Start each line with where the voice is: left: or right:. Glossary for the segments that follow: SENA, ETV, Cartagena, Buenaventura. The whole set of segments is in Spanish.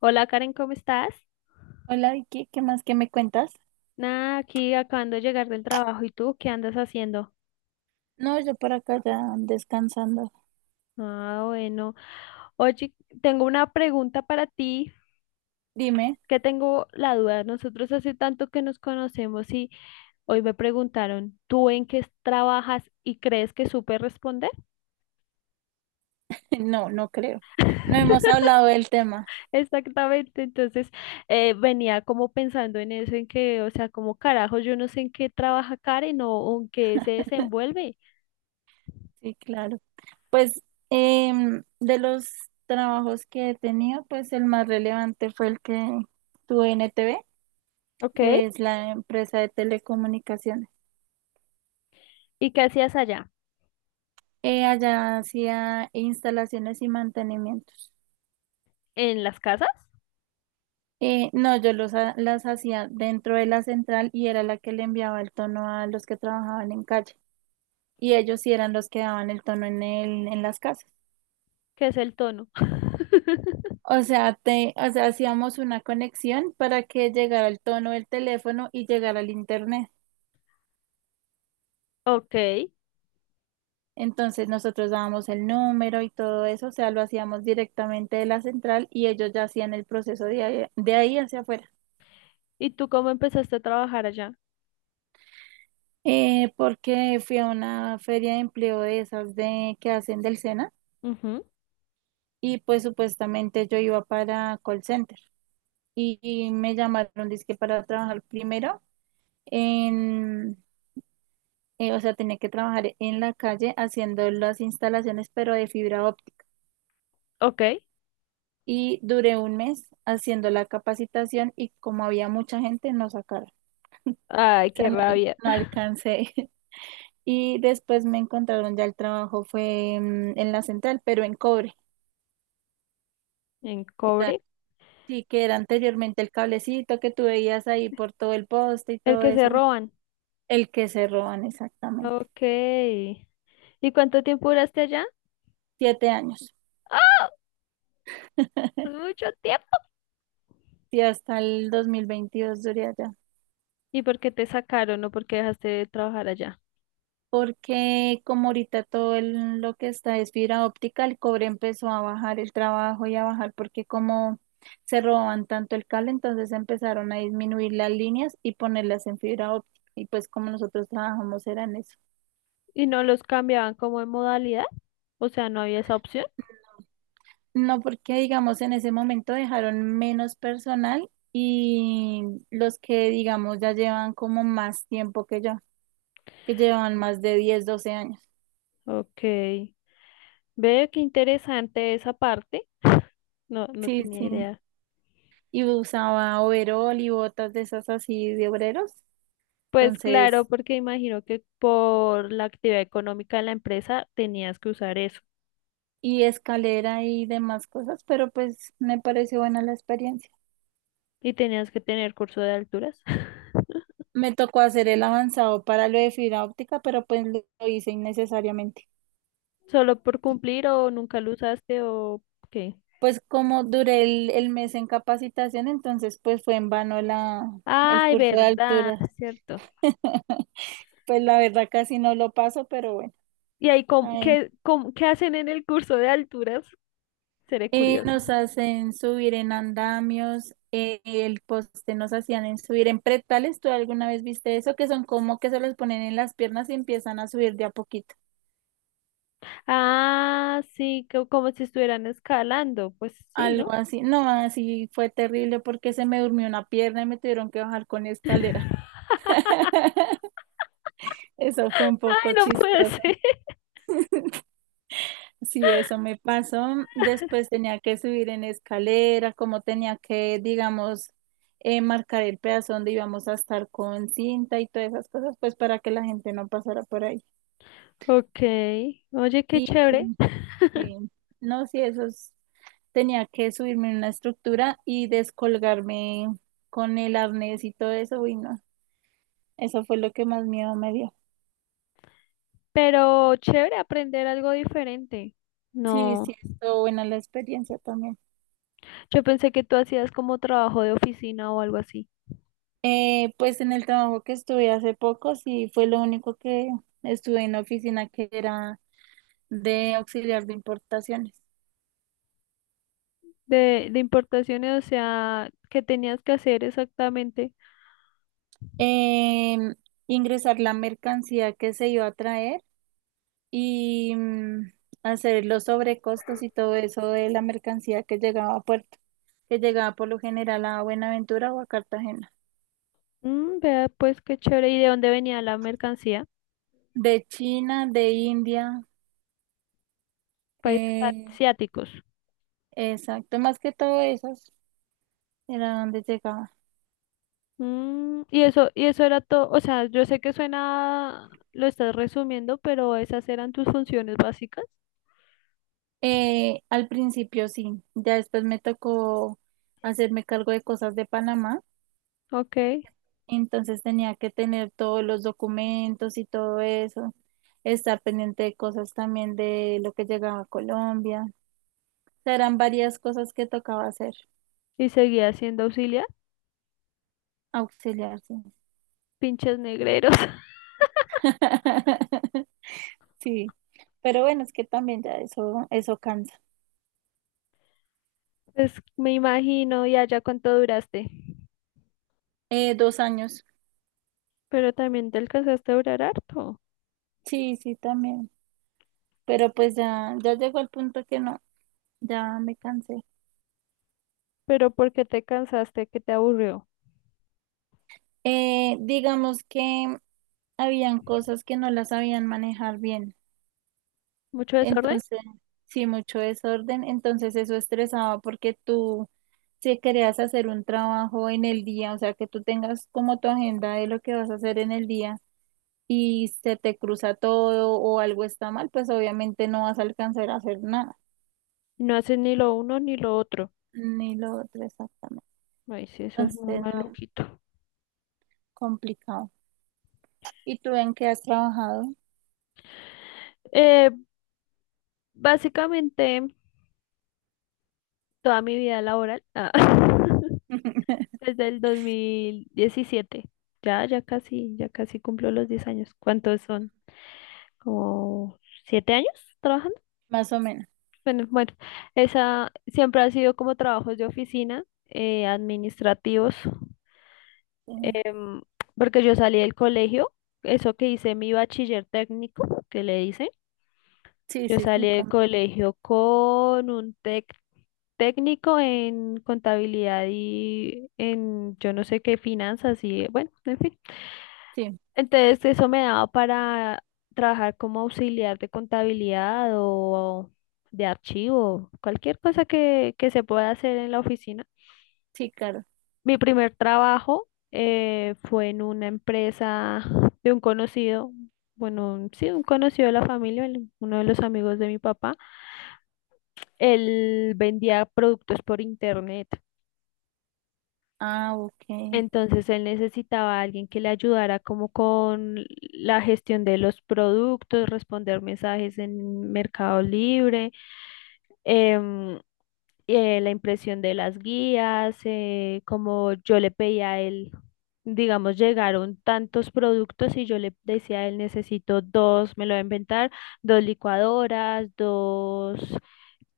left: Hola Karen, ¿cómo estás?
right: Hola Vicky, ¿qué más que me cuentas?
left: Nada, aquí acabando de llegar del trabajo. ¿Y tú qué andas haciendo?
right: No, yo por acá ya descansando.
left: Ah, bueno. Oye, tengo una pregunta para ti,
right: Dime.
left: que tengo la duda. Nosotros hace tanto que nos conocemos y hoy me preguntaron, ¿tú en qué trabajas y crees que supe responder?
right: No, no creo. No hemos hablado del tema.
left: Exactamente. Entonces, venía como pensando en eso, en que, o sea, como carajo, yo no sé en qué trabaja Karen o en qué se desenvuelve.
right: Sí, claro. Pues de los trabajos que he tenido, pues el más relevante fue el que tuve en ETV,
left: Ok.
right: que es la empresa de telecomunicaciones.
left: ¿Y qué hacías allá?
right: Allá hacía instalaciones y mantenimientos.
left: ¿En las casas?
right: No, yo las hacía dentro de la central y era la que le enviaba el tono a los que trabajaban en calle, y ellos sí eran los que daban el tono en las casas.
left: ¿Que es el tono?
right: O sea, o sea, hacíamos una conexión para que llegara el tono del teléfono y llegara al internet.
left: Ok.
right: Entonces nosotros dábamos el número y todo eso, o sea, lo hacíamos directamente de la central y ellos ya hacían el proceso de ahí hacia afuera.
left: ¿Y tú cómo empezaste a trabajar allá?
right: Porque fui a una feria de empleo de esas de que hacen del SENA,
left: Ujú.
right: y pues supuestamente yo iba para call center y me llamaron dizque para trabajar primero en o sea, tenía que trabajar en la calle haciendo las instalaciones, pero de fibra óptica.
left: Ok.
right: Y duré un mes haciendo la capacitación y como había mucha gente, no sacaron. O
left: Ay,
right: sea,
left: qué
right: no,
left: rabia.
right: no alcancé. Y después me encontraron ya el trabajo, fue en la central, pero en cobre.
left: En
right: que era-
left: cobre.
right: sí, que era anteriormente el cablecito que tú veías ahí por todo el poste y
left: El
right: todo
left: que se
right: eso.
left: roban.
right: El que se roban, exactamente.
left: Ok. ¿Y cuánto tiempo duraste allá?
right: Siete años.
left: ¡Ah! Es mucho tiempo.
right: Y hasta el 2022 duré allá.
left: ¿Y por qué te sacaron o por qué dejaste de trabajar allá?
right: Porque como ahorita todo lo que está es fibra óptica, el cobre empezó a bajar el trabajo y a bajar porque como se robaban tanto el cable, entonces empezaron a disminuir las líneas y ponerlas en fibra óptica. Y pues como nosotros trabajamos era en eso.
left: ¿Y no los cambiaban como de modalidad? O sea, no había esa opción.
right: No, porque digamos en ese momento dejaron menos personal y los que digamos ya llevan como más tiempo que yo, que llevan más de 10 12 años.
left: Ok. Veo qué interesante esa parte. No, no
right: Sí,
left: tenía
right: sí.
left: idea.
right: Y usaba overol y botas de esas así de obreros.
left: Pues claro,
right: Entonces,
left: porque imagino que por la actividad económica de la empresa tenías que usar eso
right: y escalera y demás cosas, pero pues me pareció buena la experiencia.
left: y tenías que tener curso de alturas.
right: Me tocó hacer el avanzado para lo de fibra óptica, pero pues lo hice innecesariamente.
left: Solo por cumplir o nunca lo usaste o qué.
right: Pues como duré el mes en capacitación, entonces pues fue en vano el
left: Ay,
right: curso de
left: verdad,
right: alturas.
left: cierto.
right: Pues la verdad casi no lo paso, pero bueno,
left: ¿Y ahí
right: ahí
left: qué hacen en el curso de alturas? Seré curiosa.
right: Nos hacen subir en andamios, el poste nos hacían en subir en pretales. ¿Tú alguna vez viste eso? Que son como que se los ponen en las piernas y empiezan a subir de a poquito.
left: Ah, sí, como si estuvieran escalando. Pues sí,
right: Algo
left: ¿no?
right: así. No, así fue terrible porque se me durmió una pierna y me tuvieron que bajar con escalera. Eso fue un
left: Ay,
right: poco
left: no puede
right: chistoso.
left: ser.
right: Sí, eso me pasó. Después tenía que subir en escalera, como tenía que, digamos, marcar el pedazo donde íbamos a estar con cinta y todas esas cosas, pues para que la gente no pasara por ahí.
left: Ok. Oye, qué
right: Y
left: chévere.
right: sí, no, sí, tenía que subirme en una estructura y descolgarme con el arnés y todo eso, uy, no, eso fue lo que más miedo me dio.
left: Pero chévere aprender algo diferente.
right: Sí, sí,
left: No,
right: estuvo buena la experiencia también.
left: yo pensé que tú hacías como trabajo de oficina o algo así.
right: Pues en el trabajo que estuve hace poco, sí, fue lo único que estuve en la oficina, que era de auxiliar de importaciones.
left: De importaciones, o sea, ¿qué tenías que hacer exactamente?
right: Em, ingresar la mercancía que se iba a traer y hacer los sobrecostos y todo eso de la mercancía que llegaba a puerto, que llegaba por lo general a Buenaventura o a Cartagena.
left: Mm, vea, pues qué chévere. ¿Y de dónde venía la mercancía?
right: De China, de India,
left: Países
right: eh,
left: asiáticos.
right: exacto, más que todo esos era donde llegaba.
left: Mm, y eso era todo. O sea, yo sé que suena, lo estás resumiendo, pero esas eran tus funciones básicas.
right: Al principio sí, ya después me tocó hacerme cargo de cosas de Panamá,
left: Ok.
right: entonces tenía que tener todos los documentos y todo eso, estar pendiente de cosas también de lo que llegaba a Colombia. Serán varias cosas que tocaba hacer,
left: Y seguía siendo auxiliar.
right: auxiliarse.
left: Pinches negreros.
right: Sí. Sí, pero bueno, es que también ya eso cansa.
left: Pues me imagino, y allá cuánto duraste.
right: 2 años.
left: Pero también te alcanzaste a durar harto.
right: Sí, sí, también. Pero pues ya, ya llegó el punto que no, ya me cansé.
left: Pero ¿por qué te cansaste? ¿Qué te aburrió?
right: Digamos que habían cosas que no las sabían manejar bien.
left: ¿Mucho desorden?
right: Entonces, sí, mucho desorden. Entonces eso estresaba porque tú, si querías hacer un trabajo en el día, o sea, que tú tengas como tu agenda de lo que vas a hacer en el día y se te cruza todo o algo está mal, pues obviamente no vas a alcanzar a hacer nada,
left: No haces ni lo uno ni lo otro.
right: ni lo otro exactamente.
left: Ay, sí, eso es muy
right: Entonces, no,
left: maluquito.
right: complicado. ¿Y tú en qué has trabajado?
left: Eh, básicamente, toda mi vida laboral, ah, desde el 2017. Ya casi cumplo los 10 años. ¿Cuántos son? ¿Como 7 años?
right: Más o menos.
left: Bueno, esa siempre ha sido como trabajos de oficina, administrativos, em, porque yo salí del colegio, eso que hice mi bachiller técnico, que le hice,
right: Sí,
left: yo
right: sí, sí, sí,
left: salí del
right: también.
left: colegio con un técnico en contabilidad y en yo no sé qué finanzas y bueno, en fin.
right: Sí,
left: Entonces, eso me daba para trabajar como auxiliar de contabilidad o de archivo, cualquier cosa que se pueda hacer en la oficina.
right: sí, claro.
left: Mi primer trabajo fue en una empresa de un conocido, bueno, sí, un conocido de la familia, uno de los amigos de mi papá. Él vendía productos por internet.
right: Ah, ok,
left: Entonces él necesitaba a alguien que le ayudara como con la gestión de los productos, responder mensajes en Mercado Libre, em, la impresión de las guías, como yo le pedía a él, digamos, llegaron tantos productos y yo le decía a él, necesito dos, me lo voy a inventar, dos licuadoras, dos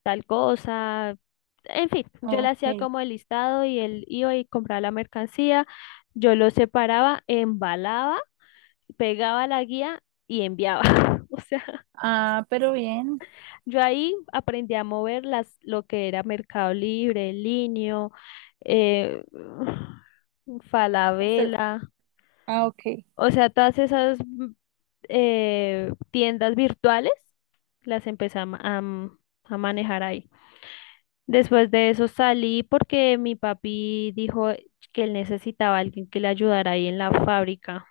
left: tal cosa. En fin, yo le hacía
right: ok.
left: como el listado y él iba y compraba la mercancía, yo lo separaba, embalaba, pegaba la guía y enviaba. O sea,
right: Ah, pero bien.
left: yo ahí aprendí a mover las, lo que era Mercado Libre, Linio, eh,
right: Eso,
left: Falabella,
right: ah, ok,
left: o sea, todas esas tiendas virtuales las empecé a, manejar ahí. Después de eso salí porque mi papi dijo que él necesitaba a alguien que le ayudara ahí en la fábrica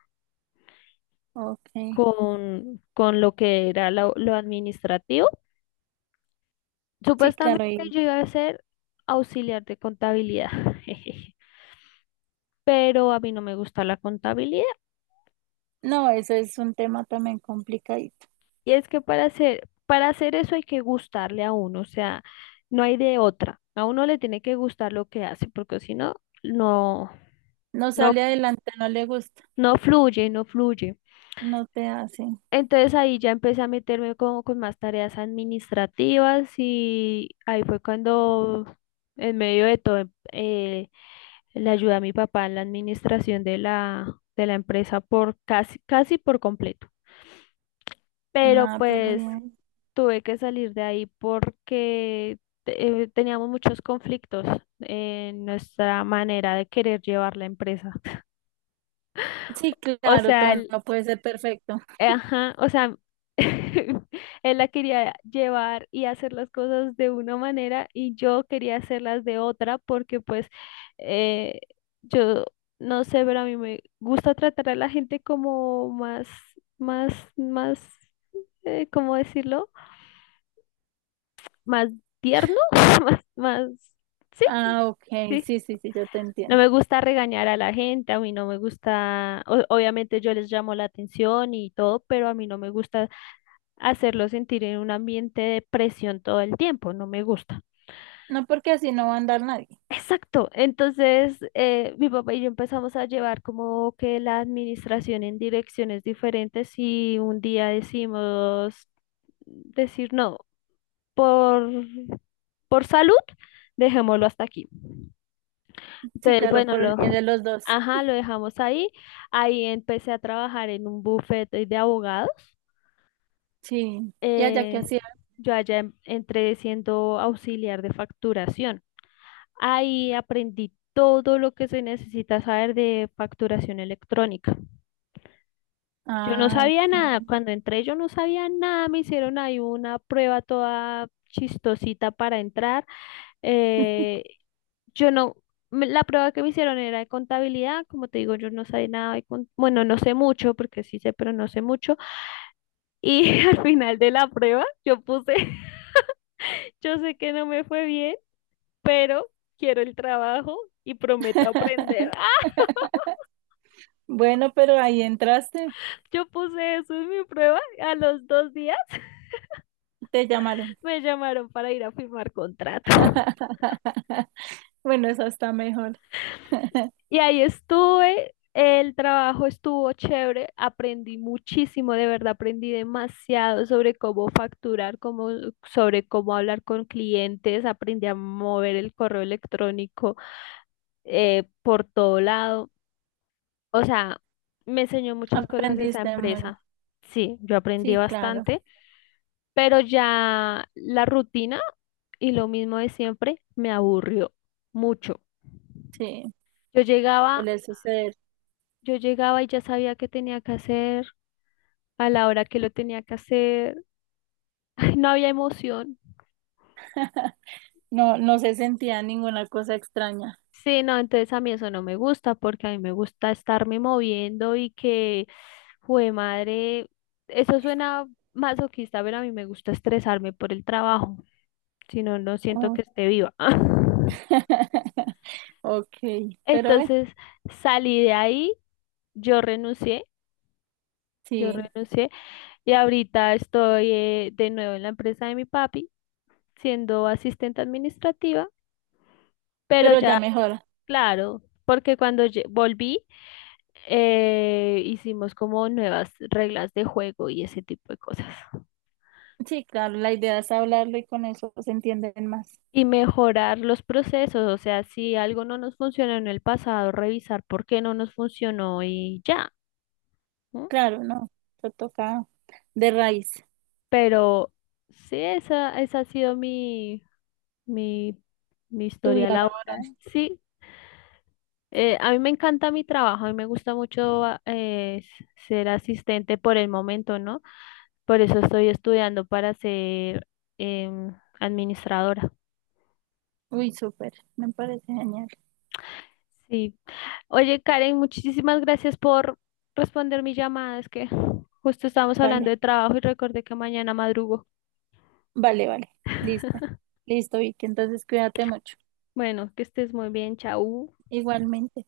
right: ok.
left: con lo que era lo administrativo.
right: Sí,
left: Supuestamente
right: claro. Y,
left: yo iba a ser auxiliar de contabilidad, pero a mí no me gusta la contabilidad.
right: no, eso es un tema también complicadito.
left: Y es que para hacer eso hay que gustarle a uno, o sea, no hay de otra. A uno le tiene que gustar lo que hace, porque si no, no,
right: No
left: no,
right: sale adelante, no le gusta,
left: no fluye, no fluye.
right: no te hace
left: Entonces ahí ya empecé a meterme como con más tareas administrativas y ahí fue cuando en medio de todo le ayudé a mi papá en la administración de la empresa por casi por completo. Pero
right: nada, pero
left: pues
right: bien.
left: tuve que salir de ahí porque teníamos muchos conflictos en nuestra manera de querer llevar la empresa.
right: Sí,
left: O
right: claro,
left: sea,
right: todo no puede ser perfecto.
left: ajá, o sea, él la quería llevar y hacer las cosas de una manera y yo quería hacerlas de otra porque pues eh, yo no sé, pero a mí me gusta tratar a la gente como más, ¿cómo decirlo? Más tierno, más, más, sí,
right: Ah, ok,
left: sí.
right: sí, sí, sí, yo te
left: No
right: entiendo.
left: me gusta regañar a la gente, a mí no me gusta, obviamente yo les llamo la atención y todo, pero a mí no me gusta hacerlo sentir en un ambiente de presión todo el tiempo, no me gusta.
right: No porque así no va a andar nadie.
left: Exacto, entonces mi papá y yo empezamos a llevar como que la administración en direcciones diferentes y un día decir no, por, por salud, dejémoslo hasta aquí.
right: Sí,
left: Entonces,
right: claro, por el bien de los dos.
left: ajá, lo dejamos ahí. Ahí empecé a trabajar en un bufete de abogados.
right: Sí. ¿Y allá qué
left: Eh,
right: hacía?
left: yo allá entré siendo auxiliar de facturación. Ahí aprendí todo lo que se necesita saber de facturación electrónica. Yo no
right: Ah, ok.
left: sabía nada, cuando entré yo no sabía nada, me hicieron ahí una prueba toda chistosita para entrar. Eh, yo no, me- La prueba que me hicieron era de contabilidad, como te digo, yo no sabía nada de bueno, no sé mucho, porque sí sé, pero no sé mucho. Y al final de la prueba yo puse, yo sé que no me fue bien, pero quiero el trabajo y prometo aprender.
right: Bueno, pero ahí entraste,
left: Yo puse eso en mi prueba. A los 2 días
right: te llamaron.
left: me llamaron para ir a firmar contrato.
right: Bueno, eso está mejor.
left: Y ahí estuve. El trabajo estuvo chévere. Aprendí muchísimo, de verdad, aprendí demasiado sobre cómo sobre cómo hablar con clientes. Aprendí a mover el correo electrónico por todo lado. O sea, me enseñó muchas cosas esa
right: Aprendiste mucho.
left: empresa. Sí, yo aprendí
right: Sí, claro,
left: bastante, pero ya la rutina y lo mismo de siempre me aburrió mucho.
right: sí,
left: Yo llegaba,
right: suele suceder.
left: yo llegaba y ya sabía qué tenía que hacer, a la hora que lo tenía que hacer. Ay, no había emoción.
right: No, no se sentía ninguna cosa extraña.
left: Sí, no, entonces a mí eso no me gusta porque a mí me gusta estarme moviendo y que, jue madre, eso suena masoquista, pero a mí me gusta estresarme por el trabajo. Si no, no siento
right: Oh.
left: que esté viva.
right: Ok, pero bueno,
left: Entonces salí de ahí, yo renuncié, yo
right: sí,
left: renuncié y ahorita estoy de nuevo en la empresa de mi papi, siendo asistente administrativa, pero
right: pero ya
left: ya,
right: mejora.
left: claro, porque cuando volví hicimos como nuevas reglas de juego y ese tipo de cosas.
right: Sí, claro, la idea es hablarlo y con eso se entienden más.
left: Y mejorar los procesos, o sea, si algo no nos funcionó en el pasado, revisar por qué no nos funcionó y ya.
right: Claro, no, te toca de raíz,
left: Pero sí, esa ha sido mi, mi
right: tu
left: historia
right: vida laboral.
left: laboral. Sí, a mí me encanta mi trabajo, a mí me gusta mucho ser asistente por el momento, ¿no? Por eso estoy estudiando para ser em, administradora.
right: Uy, súper, me parece genial.
left: Sí. Oye, Karen, muchísimas gracias por responder mi llamada. Es que justo estábamos hablando
right: Vale,
left: de trabajo y recordé que mañana madrugo.
right: vale, vale, lista. Listo, Vicky, entonces cuídate mucho.
left: Bueno, que estés muy bien, chau.
right: Igualmente.